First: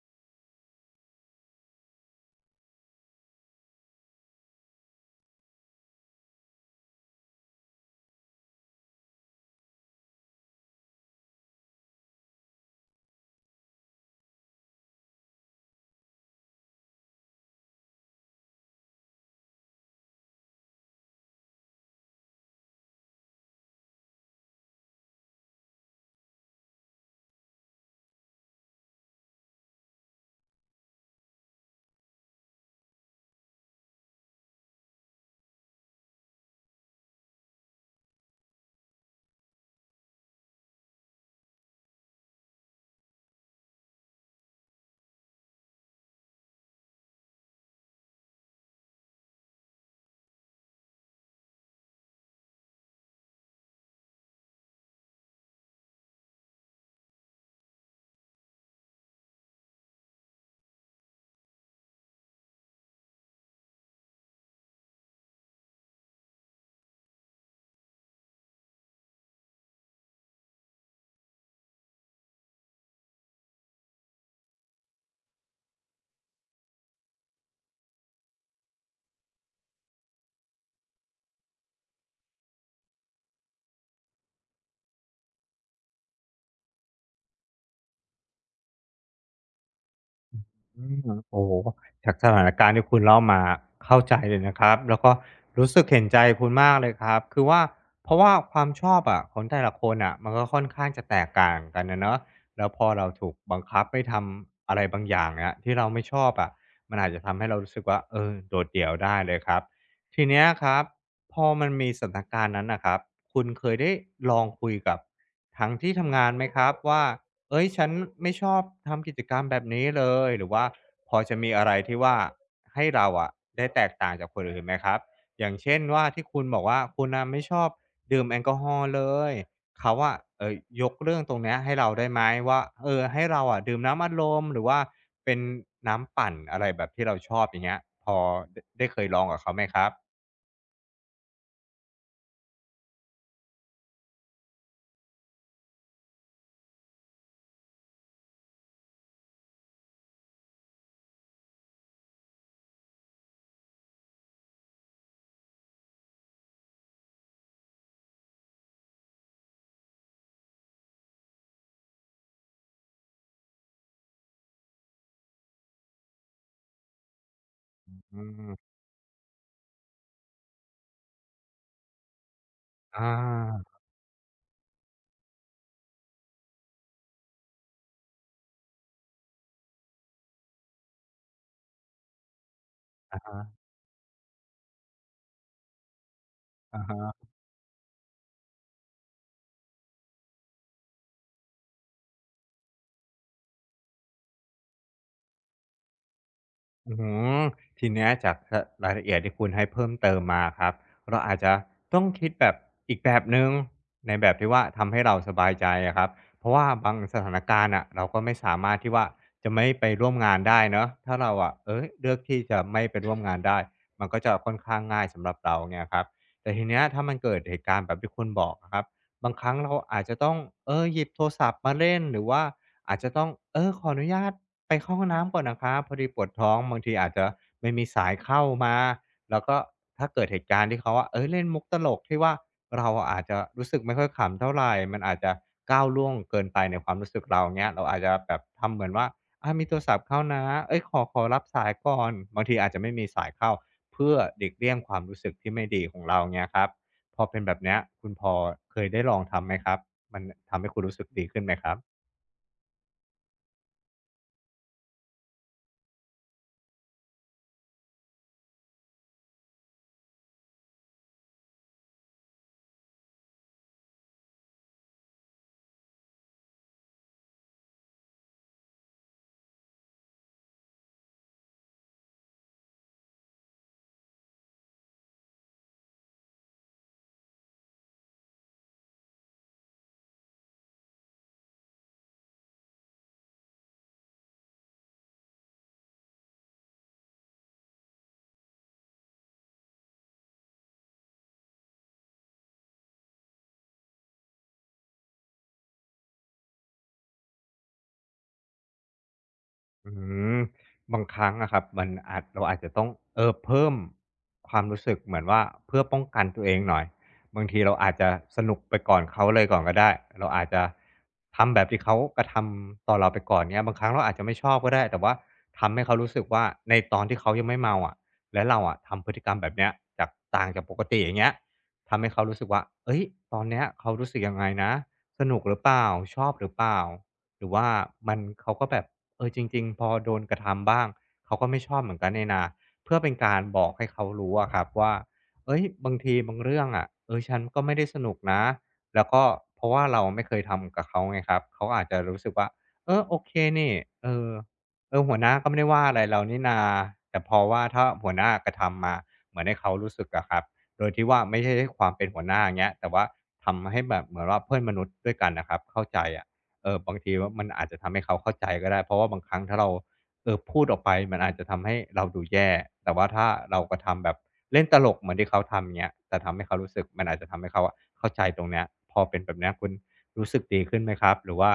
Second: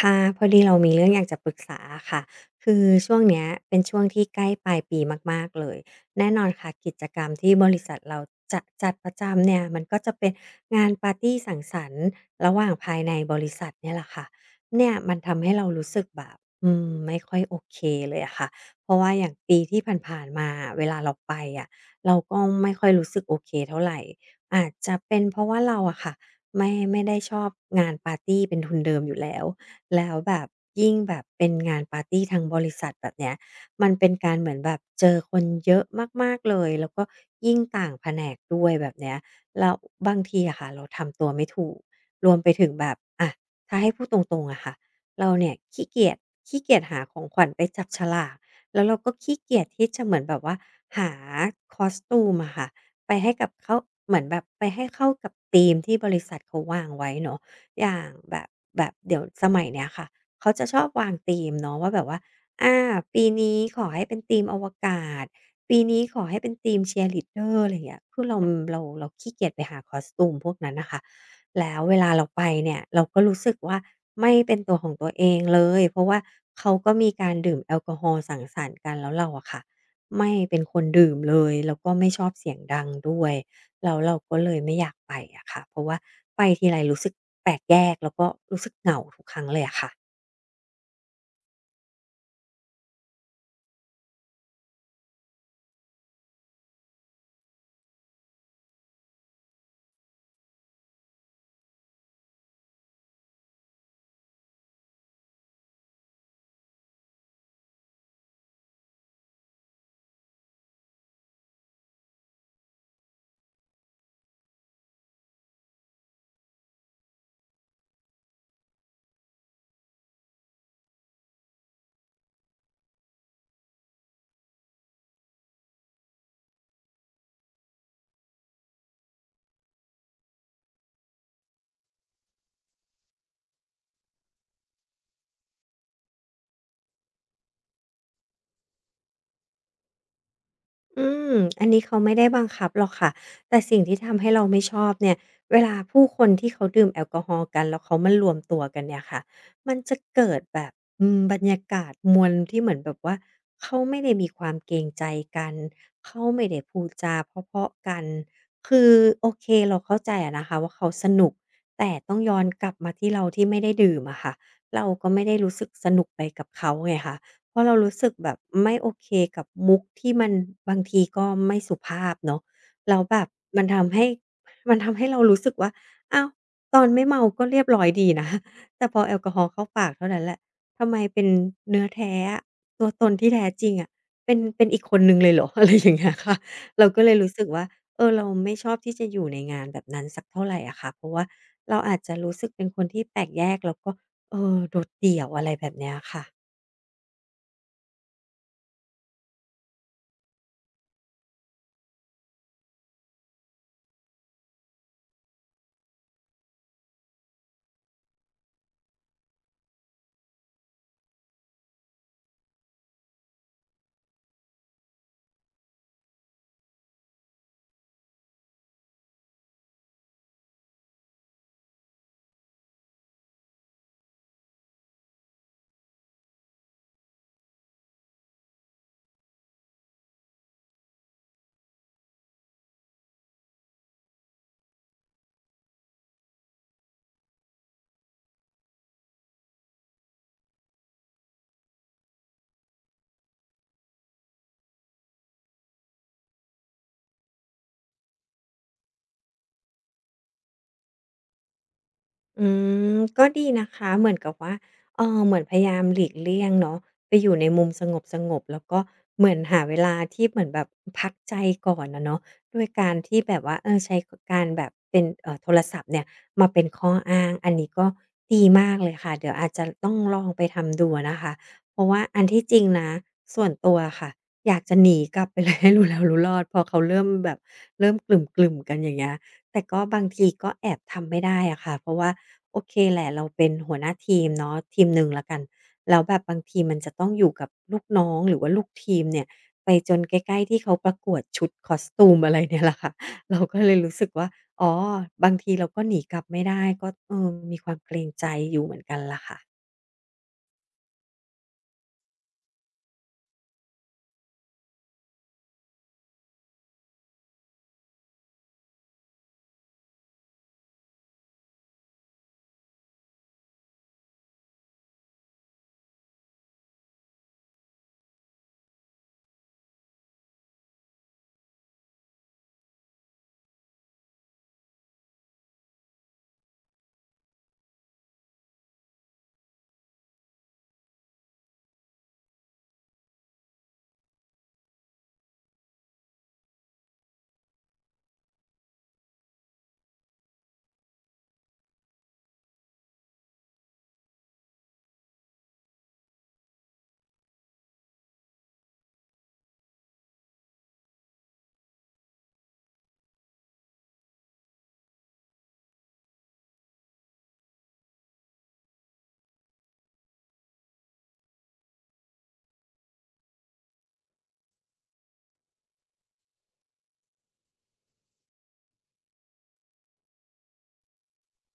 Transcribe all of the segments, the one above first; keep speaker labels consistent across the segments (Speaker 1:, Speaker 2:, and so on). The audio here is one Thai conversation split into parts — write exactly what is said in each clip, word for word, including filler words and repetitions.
Speaker 1: ค่ะพอดีเรามีเรื่องอยากจะปรึกษาค่ะคือช่วงเนี้ยเป็นช่วงที่ใกล้ปลายปีมากๆเลยแน่นอนค่ะกิจกรรมที่บริษัทเราจะจัดประจำเนี่ยมันก็จะเป็นงานปาร์ตีสังสรรค์ระหว่างภายในบริษัทเนี่ยแหละค่ะเนี่ยมันทำให้เรารู้สึกแบบอืมไม่ค่อยโอเคเลยอะค่ะเพราะว่าอย่างปีที่ผ่านๆมาเวลาเราไปอะเราก็ไม่ค่อยรู้สึกโอเคเท่าไรอาจจะเป็นเพราะว่าเราอะค่ะไม่ไม่ได้ชอบงานปาร์ตีเป็นทุนเดิมอยู่แล้ว แล้วแบบยิ่งแบบเป็นงานปาร์ตีทางบริษัทแบบเนี้ยมันเป็นการเหมือนแบบเจอคนเยอะมากๆเลยแล้วก็ยิ่งต่างแผนกด้วยแบบเนี้ยแล้วบางทีอะค่ะเราทำตัวไม่ถูกรวมไปถึงแบบอะถ้าให้พูดตรงๆอะค่ะเราเนี่ยขี้เกียจขี้เกียจหาของขวัญไปจับฉลากแล้วเราก็ขี้เกียจที่จะเหมือนแบบว่าหาคอสตูมอะค่ะไปให้กับเข้าเหมือนแบบไปให้เข้ากับธีมที่บริษัทเขาวางไว้เนาะ อย่างแบบแบบเดี๋ยวสมัยเนี้ยค่ะเขาจะชอบวางธีมเนาะว่าแบบว่าอาปีนี้ขอให้เป็นธีมอวกาศปีนี้ขอให้เป็นธีม c ชียร์ล a ดเดอร์อะไรอย่างเงี้ยคือเราเราเราขี้เกียจไปหาคอสตูมพวกนั้นน่ะค่ะแล้วเวลาเราไปเนี่ยเราก็รู้สึกว่าไม่เป็นตัวของตัวเองเลยเพราะว่าเขาก็มีการดื่มแอลกอฮอล์สังสรรค์กันแล้วเราอะค่ะไม่เป็นคนดื่มเลยแล้วก็ไม่ชอบเสียงดังด้วย แล้วเราก็เลยไม่อยากไปอะค่ะเพราะว่าไปทีไรรู้สึกแปลกแยกแล้วก็รู้สึกเหงาทุกครั้งเลยอะค่ะ
Speaker 2: อืมโอ้โฮจากสถานการณ์ที่คุณเล่ามาเข้าใจเลยนะครับแล้วก็รู้สึกเห็นใจคุณมากเลยครับคือว่าเพราะว่าความชอบอะของแต่ละคนอ่ะมันก็ค่อนข้างจะแตกต่างกันอะเนาะแล้วพอเราถูกบังคับให้ทำอะไรบางอย่างอะที่เราไม่ชอบอะมันอาจจะทำให้เรารู้สึกว่าเออโดดเดี่ยวได้เลยครับทีเนี้ยครับพอมันมีสถานการณ์นั้นน่ะครับคุณเคยได้ลองคุยกับทางที่ทำงานไหมครับว่า เอ้ยฉันไม่ชอบทำกิจกรรมแบบนี้เลยหรือว่าพอจะมีอะไรที่ว่าให้เราอะได้แตกต่างจากคนอื่นไหมครับอย่างเช่นว่าที่คุณบอกว่าคุณน่ะไม่ชอบดื่มแอลกอฮอล์เลยเขาอะเอ่ยยกเรื่องตรงเนี้ยให้เราได้ไหมว่าเออให้เราอะดื่มน้ำอัดลมหรือว่าเป็นน้ำปั่นอะไรแบบที่เราชอบอย่างเงี้ยพอไดได้เคยลองกับเขาไหมครับ
Speaker 1: อืมอันนี้เขาไม่ได้บังคับหรอกค่ะแต่สิ่งที่ทำให้เราไม่ชอบเนี่ยเวลาผู้คนที่เขาดื่มแอลกอฮอล์กันแล้วเขามารวมตัวกันเนี่ยค่ะมันจะเกิดแบบอืมบรรยากาศมวลที่เหมือนแบบว่าเขาไม่ได้มีความเกรงใจกันเขาไม่ได้พูดจาเพราะๆกันคือโอเคเราเข้าใจอะนะคะว่าเขาสนุกแต่ต้องย้อนกลับมาที่เราที่ไม่ได้ดื่มอะค่ะเราก็ไม่ได้รู้สึกสนุกไปกับเขาไงคะ เพราะเรารู้สึก
Speaker 2: อื
Speaker 1: แบบ
Speaker 2: ม
Speaker 1: ไม่โอเคกับมุกที่มันบางทีก็ไม่สุภาพเนาะแล้
Speaker 2: อ
Speaker 1: วแบบมัน
Speaker 2: า
Speaker 1: ทำให้มันทำให้เรารู้สึกว่าอ้าวตอนไม่เมาก็เรียบร้อยดีนะ แต่พอแอลกอฮอล์เข้าปากเท่านั้นแหละทำไมเป็นเนื้อแท้อะตัวตนที่แท้จริงอะเป็นเป็นอีกคนหนึ่งเลยเหรอ อะไรอย่างเงี้ยค่ะ
Speaker 2: อะ
Speaker 1: เราก็เลย
Speaker 2: ฮะ
Speaker 1: รู้สึกว่าเออเราไม่ชอบที่จะอยู่ในงานแบบนั้นสักเท่าไรอะค่ะเพราะว่าเราอาจจะรู้สึกเป็นคนที่แปลกแยกแล้วก็เออโดดเดี่ยวอะไรแบบเนี้ยค่ะ
Speaker 2: อืมทีเนี้ยจากรรายละเอียดที่คุณให้เพิ่มเติมมาครับเราอาจจะต้องคิดแบบอีกแบบหนึ่งในแบบที่ว่าทำให้เราสบายใจอะครับเพราะว่าบางสถานการณ์น่ะเราก็ไม่สามารถที่ว่าจะไม่ไปร่วมงานได้เนาะถ้าเราอะเอ๊ยเลือกที่จะไม่ไปร่วมงานได้มันก็จะค่อนข้างง่ายสำหรับเราเนี่ยครับแต่ทีเนี้ยถ้ามันเกิดเหตุการณ์แบบที่คุณบอกอะครับบางครั้งเราอาจจะต้องเออหยิบโทรศัพท์มาเล่นหรือว่าอาจจะต้องเออขออนุญาต ไปเข้าห้องน้ำก่อนนะครับพอดีปวดท้องบางทีอาจจะไม่มีสายเข้ามาแล้วก็ถ้าเกิดเหตุการณ์ที่เขาอะเฮ้ยเล่นมุกตลกที่ว่าเราอะอาจจะรู้สึกไม่ค่อยขำเท่าไรมันอาจจะก้าวล่วงเกินไปในความรู้สึกเราเงี้ยเราอาจจะแบบทำเหมือนว่าอามีโทรศัพท์เข้านะเฮ้ยขอขอรับสายก่อนบางทีอาจจะไม่มีสายเข้าเพื่อหลีกเลี่ยงความรู้สึกที่ไม่ดีของเราเงี้ยครับพอเป็นแบบเนี้ยคุณพอเคยได้ลองทำไหมครับมันทำให้คุณรู้สึกดีขึ้นไหมครับ
Speaker 1: อืมก็ดีนะคะเหมือนกับว่าเออเหมือนพยายามหลีกเลี่ยงเนาะไปอยู่ในมุมสงบๆแล้วก็เหมือนหาเวลาที่เหมือนแบบพักใจก่อนอะเนาะด้วยการที่แบบว่าเออใช้กการแบบเป็นเอ่อโทรศัพท์เนี่ยมาเป็นข้ออ้างอันนี้ก็ดีมากเลยค่ะเดี๋ยวอาจจะต้องลองไปทำดูอะนะคะเพราะว่าอันที่จริงนะส่วนตัวอะค่ะอยากจะหนีกลับไปเลย ให้รู้แล้วรู้รอดพอเขาเริ่มแบบเริ่มกลุ่มๆกันอย่างเงี้ย แต่ก็บางทีก็แอบทำไม่ได้อะค่ะเพราะว่าโอเคแหละเราเป็นหัวหน้าทีมเนาะทีมหนึ่งแล้วกันแล้วแบบบางทีมันจะต้องอยู่กับลูกน้องหรือว่าลูกทีมเนี่ยไปจนใกล้ๆที่เขาประกวดชุด costume อะไรเนี่ยแหละค่ะ เราก็เลยรู้สึกว่าอ๋อบางทีเราก็หนีกลับไม่ได้ก็เออมีความเกรงใจอยู่เหมือนกันล่ะค่ะ
Speaker 2: อืมบางครั้งอะครับมันอาจเราอาจจะต้องเออเพิ่มความรู้สึกเหมือนว่าเพื่อป้องกันตัวเองหน่อยบางทีเราอาจจะสนุกไปก่อนเขาเลยก่อนก็ได้เราอาจจะทำแบบที่เขากระทำต่อเราไปก่อนเนี้ยบางครั้งเราอาจจะไม่ชอบก็ได้แต่ว่าทำให้เขารู้สึกว่าในตอนที่เขายังไม่เมาอะแล้วเราอะทำพฤติกรรมแบบเนี้ยจากต่างจากปกติอย่างเงี้ยทำให้เขารู้สึกว่าเอ้ยตอนเนี้ยเขารู้สึกยังไงนะสนุกหรือเปล่าชอบหรือเปล่า หรือว่ามันเขาก็แบบเออจริงๆพอโดนกระทำบ้างเขาก็ไม่ชอบเหมือนกันเนี่นาเพื่อเป็นการบอกให้เขารู้อะครับว่าเอ้ยบางทีบางเรื่องอะเออฉันก็ไม่ได้สนุกนะแล้วก็เพราะว่าเราไม่เคยทำกับเขาไงครับเขาอาจจะรู้สึกว่าเออโอเคนี่เออเออหัวหน้าก็ไม่ได้ว่าอะไรเรานี่นาแต่เพอว่าถ้าหัวหน้ากระทำมาเหมือนให้เขารู้สึกอะครับโดยที่ว่าไม่ใช่ความเป็นหัวหน้าอย่างเงี้ยแต่ว่าทำให้แบบเหมือนว่าเพื่อนมนุษย์ด้วยกันนะครับเข้าใจอะ เออบางทีว่ามันอาจจะทำให้เขาเข้าใจก็ได้เพราะว่าบางครั้งถ้าเราเออพูดออกไปมันอาจจะทำให้เราดูแย่แต่ว่าถ้าเรากระทำแบบเล่นตลกเหมือนที่เขาทำเงี้ยจะทำให้เขารู้สึกมันอาจจะทำให้เขาอะเข้าใจตรงเนี้ยพอเป็นแบบเนี้ยคุณรู้สึกดีขึ้นไหมครับหรือว่า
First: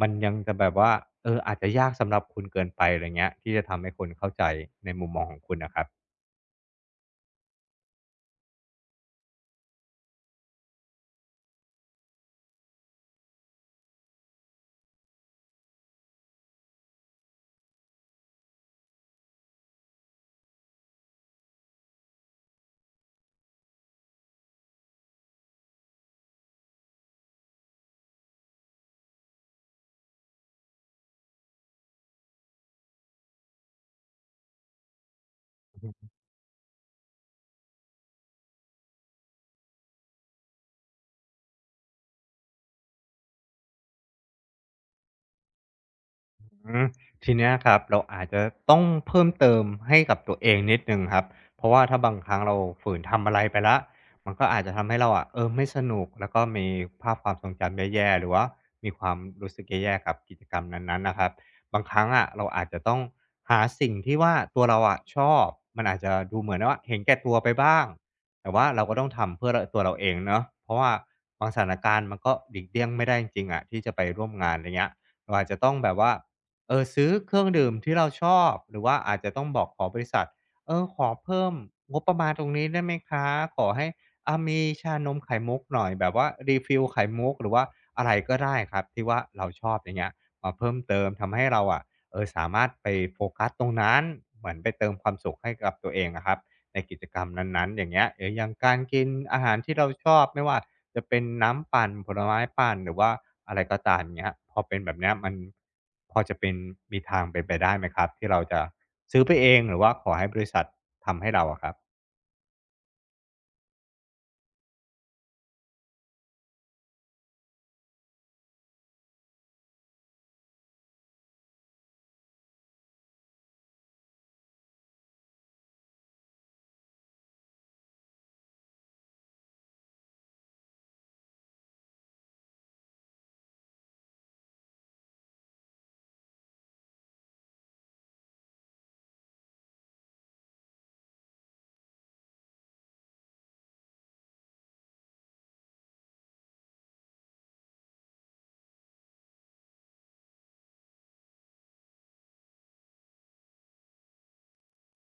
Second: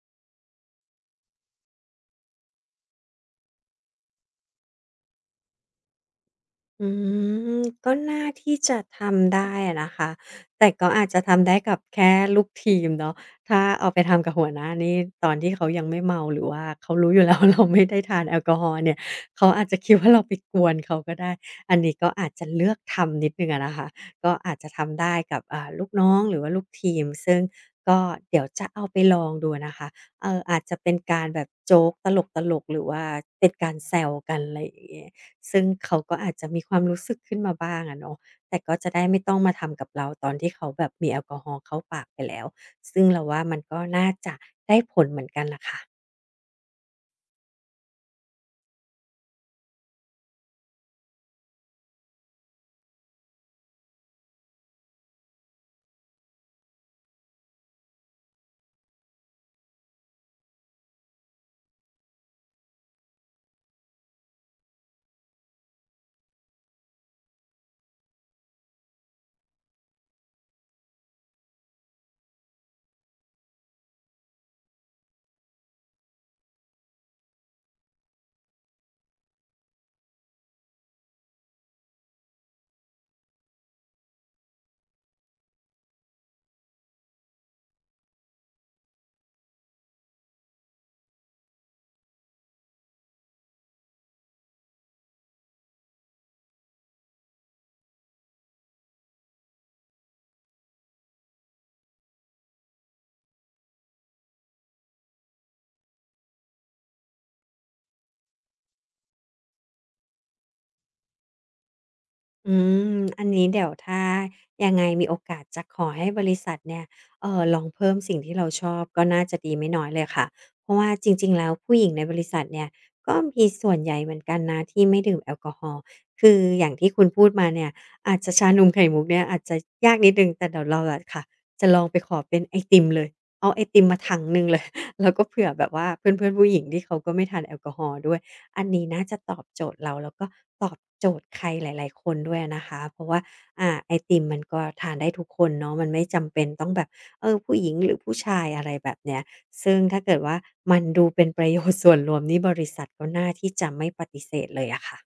Speaker 2: มันยังจะแบบว่าเอออาจจะยากสำหรับคุณเกินไปอะไรเงี้ยที่จะทำให้คนเข้าใจในมุมมองของคุณน่ะครับ
Speaker 1: อืมก็น่าที่จะทำได้อะนะคะแต่ก็อาจจะทำได้กับแค่ลูกทีมเนาะถ้าเอาไปทำกับหัวหน้านี่ตอนที่เขายังไม่เมาหรือว่าเขารู้อยู่แล้ว เราไม่ได้ทานแอลกอฮอล์เนี่ยเขาอาจจะคิดว่าเราไปกวนเขาก็ได้อันนี้ก็อาจจะเลือกทำนิดหนึ่งอะนะคะก็อาจจะทำได้กับอ่าลูกน้องหรือว่าลูกทีมซึ่งก็เดี๋ยวจะเอาไปลองดูนะคะเอ่ออาจจะเป็นการแบบโจ๊กตลกๆหรือว่าเป็นการแซวกันไรอย่างเงี้ย ซึ่งเขาก็อาจจะมีความรู้สึกขึ้นมาบ้างอะเนาะแต่ก็จะได้ไม่ต้องมาทำกับเราตอนที่เขาแบบมีแอลกอฮอล์เข้าปากไปแล้ว ซึ่งเราว่ามันก็น่าจะได้ผลเหมือนกันล่ะค่ะ
Speaker 2: อืมทีเนี้ยครับเราอาจจะต้องเพิ่มเติมให้กับตัวเองนิดนึงครับเพราะว่าถ้าบางครั้งเราฝืนทำอะไรไปละมันก็อาจจะทำให้เราอะเออไม่สนุกแล้วก็มีภาพความทรงจำแย่ๆหรือว่ามีความรู้สึกแย่ๆกับกิจกรรมนั้นๆนะครับบางครั้งอะเราอาจจะต้องหาสิ่งที่ว่าตัวเราอะชอบมันอาจจะดูเหมือนว่าเห็นแก่ตัวไปบ้างแต่ว่าเราก็ต้องทำเพื่อตัวเราเองเนาะเพราะว่าบางสถานการณ์มันก็หลีกเลี่ยงไม่ได้จริงๆอะที่จะไปร่วมงานอะไรเงี้ยเราอาจจะต้องแบบว่า เออซื้อเครื่องดื่มที่เราชอบหรือว่าอาจจะต้องบอกขอบริษัทเออขอเพิ่มงบประมาณตรงนี้ได้ไหมคะขอให้อามีชานมไข่มุกหน่อยแบบว่ารีฟิลไข่มุกหรือว่าอะไรก็ได้ครับที่ว่าเราชอบอย่างเงี้ยมาเพิ่มเติมทำให้เราอะเออสามารถไปโฟกัสตรงนั้นเหมือนไปเติมความสุขให้กับตัวเองอะครับในกิจกรรมนั้นๆอย่างเงี้ยหรืออย่างการกินอาหารที่เราชอบไม่ว่า จะเป็นน้ำปั่นผลไม้ปั่นหรือว่าอะไรก็ตามอย่างเงี้ยพอเป็นแบบเนี้ยมันพอจะเป็นมีทางเป็นไปได้ไหมครับที่เราจะซื้อไปเองหรือว่าขอให้บริษัททำให้เราอะครับ
Speaker 1: อืมอันนี้เดี๋ยวถ้ายังไงมีโอกาสจะขอให้บริษัทเนี่ยเอ่อลองเพิ่มสิ่งที่เราชอบก็น่าจะดีไม่น้อยเลยค่ะเพราะว่าจริงๆแล้วผู้หญิงในบริษัทเนี่ยก็มีส่วนใหญ่เหมือนกันนะที่ไม่ดื่มแอลกอฮอล์คืออย่างที่คุณพูดมาเนี่ยอาจจะชานมไข่มุกเนี่ยอาจจะยากนิดหนึ่งแต่เดี๋ยวเราอะค่ะจะลองไปขอเป็นไอติมเลยเอาไอติมมาถังหนึ่งเลย แล้วก็เผื่อแบบว่าเพื่อนๆผู้หญิงที่เขาก็ไม่ทานแอลกอฮอล์ด้วย อันนี้น่าจะตอบโจทย์เราแล้วก็ตอบโจทย์ใครหลายๆคนด้วยอะนะคะเพราะว่าอ่าไอติมมันก็ทานได้ทุกคนเนาะมันไม่จำเป็นต้องแบบเออผู้หญิงหรือผู้ชายอะไรแบบเนี้ยซึ่งถ้าเกิดว่ามันดูเป็นประโยชน์ ส่วนรวมนี่บริษัทก็น่าที่จะไม่ปฏิเสธเลยอะค่ะ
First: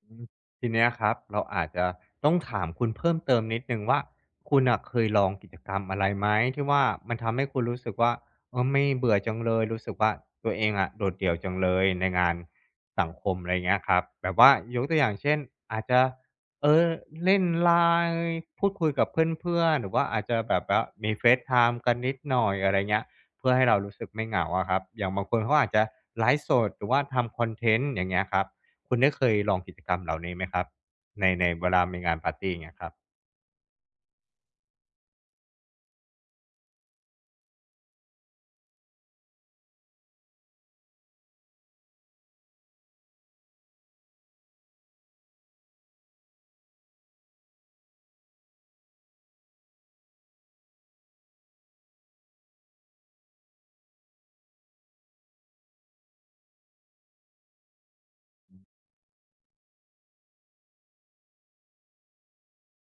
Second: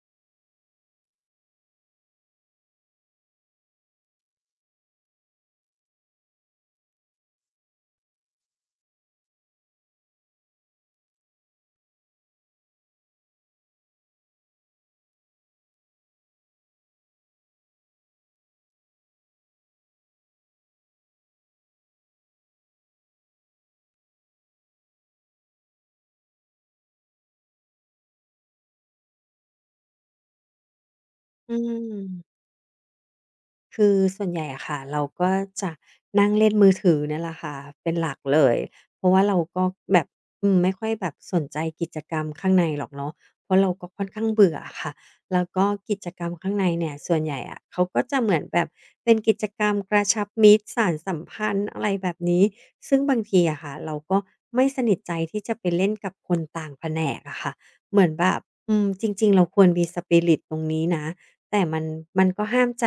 Speaker 2: อืมทีเนี้ยครับเราอาจจะต้องถามคุณเพิ่มเติมนิดหนึ่งว่าคุณน่ะเคยลองกิจกรรมอะไรไหมที่ว่ามันทำให้คุณรู้สึกว่าเออไม่เบื่อจังเลยรู้สึกว่าตัวเองอะโดดเดี่ยวจังเลยในงานสังคมอะไรเงี้ยครับแบบว่ายกตัวอย่างเช่นอาจจะเออเล่น ไลน์ พูดคุยกับเพื่อนๆหรือว่าอาจจะแบบว่ามี FaceTime กันนิดหน่อยอะไรเงี้ยเพื่อให้เรารู้สึกไม่เหงาอะครับอย่างบางคนเขาอาจจะไลฟ์สดหรือว่าทำคอนเทนต์อย่างเงี้ยครับ คุณได้เคยลองกิจกรรมเหล่านี้ไหมครับในใน
Speaker 1: อื
Speaker 2: เวลามีงานปา
Speaker 1: ม
Speaker 2: ร์ตีอย่างเงี้ยครับ
Speaker 1: คือส่วนใหญ่อะค่ะเราก็จะนั่งเล่นมือถือเนี่ยแหละค่ะเป็นหลักเลยเพราะว่าเราก็แบบอืมไม่ค่อยแบบสนใจกิจกรรมข้างในหรอกเนาะเพราะเราก็ค่อนข้างเบื่ออะค่ะแล้วก็กิจกรรมข้างในเนี่ยส่วนใหญ่อะเขาก็จะเหมือนแบบเป็นกิจกรรมกระชับมิตรสานสัมพันธ์อะไรแบบนี้ซึ่งบางทีอะค่ะเราก็ไม่สนิทใจที่จะไปเล่นกับคนต่างแผนกอะค่ะเหมือนแบบอืมจริงๆเราควรมี spirit ตรงนี้นะ แต่มันมันก็ห้ามใจ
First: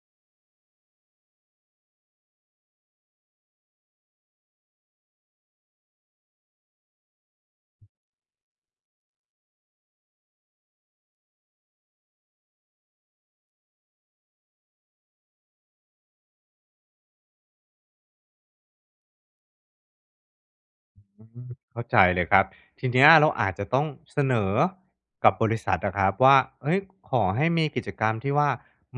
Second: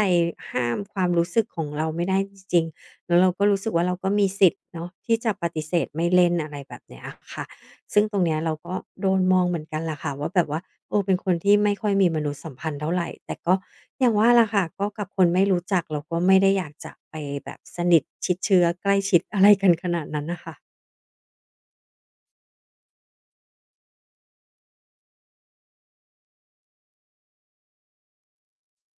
Speaker 1: ห้ามความรู้สึกของเราไม่ได้จริงๆแล้วเราก็รู้สึกว่าเราก็มีสิทธิ์เนาะที่จะปฏิเสธไม่เล่นอะไรแบบเนี้ยอะค่ะซึ่งตรงเนี้ยเราก็โดนมองเหมือนกันแหละค่ะว่าแบบว่าเออเป็นคนที่ไม่ค่อยมีมนุษยสัมพันธ์เท่าไรแต่ก็อย่างว่าล่ะค่ะก็กับคนไม่รู้จักเราก็ไม่ได้อยากจะไปแบบสนิทชิดเชื้อใกล้ชิดอะไรกันขนาดนั้นน่ะค่ะ
Speaker 2: อืมเข้าใจเลยครับทีเนี้ยเราอาจจะต้องเสนอกับบริษัทนะครับว่าเฮ้ยขอให้มีกิจกรรมที่ว่า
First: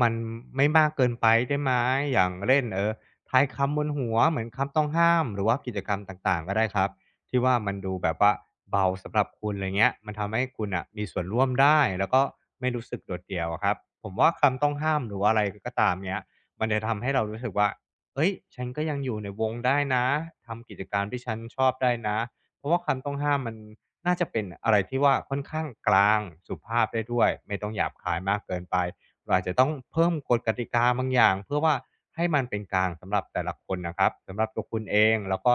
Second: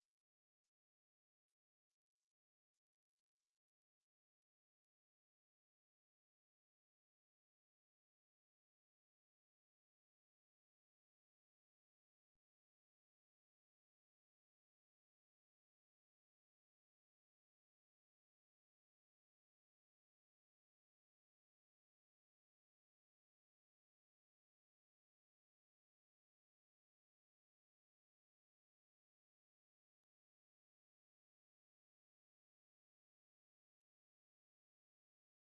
Speaker 2: มันไม่มากเกินไปได้ไหมอย่างเล่นเออทายคำบนหัวเหมือนคำต้องห้ามหรือว่ากิจกรรมต่างๆก็ได้ครับที่ว่ามันดูแบบว่าเบาสำหรับคุณอะไรเงี้ยมันทำให้คุณอ่ะมีส่วนร่วมได้แล้วก็ไม่รู้สึกโดดเดี่ยวอะครับผมว่าคำต้องห้ามหรือว่าอะไรก็ตามเนี้ยมันจะทำให้เรารู้สึกว่า เฮ้ยฉันก็ยังอยู่ในวงได้นะ ทำกิจกรรมที่ฉันชอบได้นะ เพราะว่าคำต้องห้ามมันน่าจะเป็นอะไรที่ว่าค่อนข้างกลางสุภาพได้ด้วย ไม่ต้องหยาบคายมากเกินไปเราอาจจะต้องเพิ่มกฎกติกาบางอย่างเพื่อว่าให้มันเป็นกลางสำหรับแต่ละคนนะครับ สำหรับตัวคุณเองแล้วก็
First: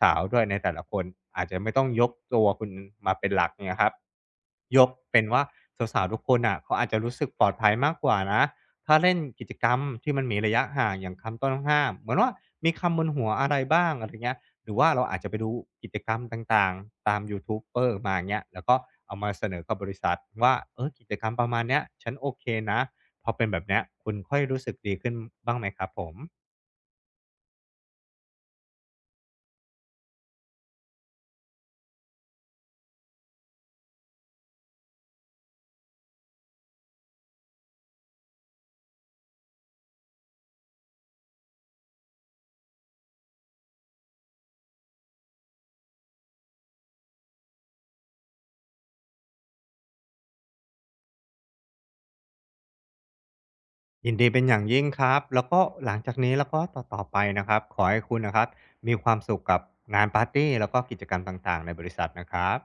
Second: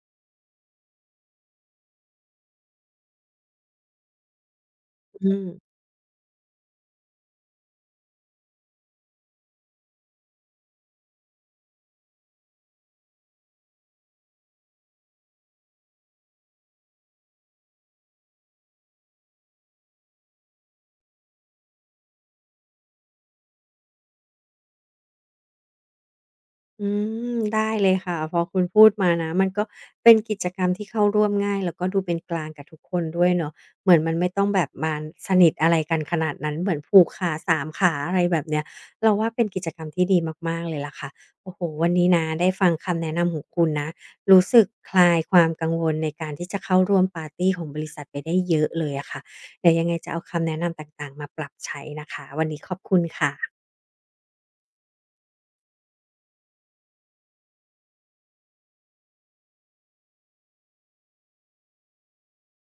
Speaker 2: สาวๆด้วยในแต่ละคน อาจจะไม่ต้องยกตัวคุณมาเป็นหลักเนี่ยครับยกเป็น
Speaker 1: อื
Speaker 2: ว่า
Speaker 1: ม
Speaker 2: สาวๆทุกคนอ่ะเขาอาจจะรู้สึกปลอดภัยมากกว่านะ ถ้าเล่นกิจกรรมที่มันมีระยะห่างอย่างคำต้องห้ามเหมือนว่ามีคำบนหัวอะไรบ้างอะไรเงี้ยหรือว่าเราอาจจะไปดูกิจกรรมต่างๆตามยูทูบเบอร์มาเงี้ยแล้วก็เอามาเสนอกับบริษัทว่าเออกิจกรรมประมาณเนี้ยฉันโอเคนะพอเป็นแบบเนี้ยคุณค่อยรู้สึกดีขึ้นบ้างไหมครับผม
Speaker 1: อืมได้เลยค่ะพอคุณพูดมานะมันก็เป็นกิจกรรมที่เข้าร่วมง่ายแล้วก็ดูเป็นกลางกับทุกคนด้วยเนาะเหมือนมันไม่ต้องแบบมาสนิทอะไรกันขนาดนั้นเหมือนผูกขาสามขาอะไรแบบเนี้ยเราว่าเป็นกิจกรรมที่ดีมากๆเลยล่ะค่ะโอ้โฮวันนี้นะได้ฟังคำแนะนำของคุณนะรู้สึกคลายความกังวลในการที่จะเข้าร่วมปาร์ตีของบริษัทไปได้เยอะเลยอะค่ะเดี๋ยวยังไงจะเอาคำแนะนำต่างๆมาปรับใช้นะคะวันนี้ขอบคุณค่ะ
Speaker 2: ยินดีเป็นอย่างยิ่งครับแล้วก็หลังจากนี้แล้วก็ต่อๆไปนะครับขอให้คุณนะครับมีความสุขกับงานปาร์ตีแล้วก็กิจกรรมต่างๆในบริษัทนะครับ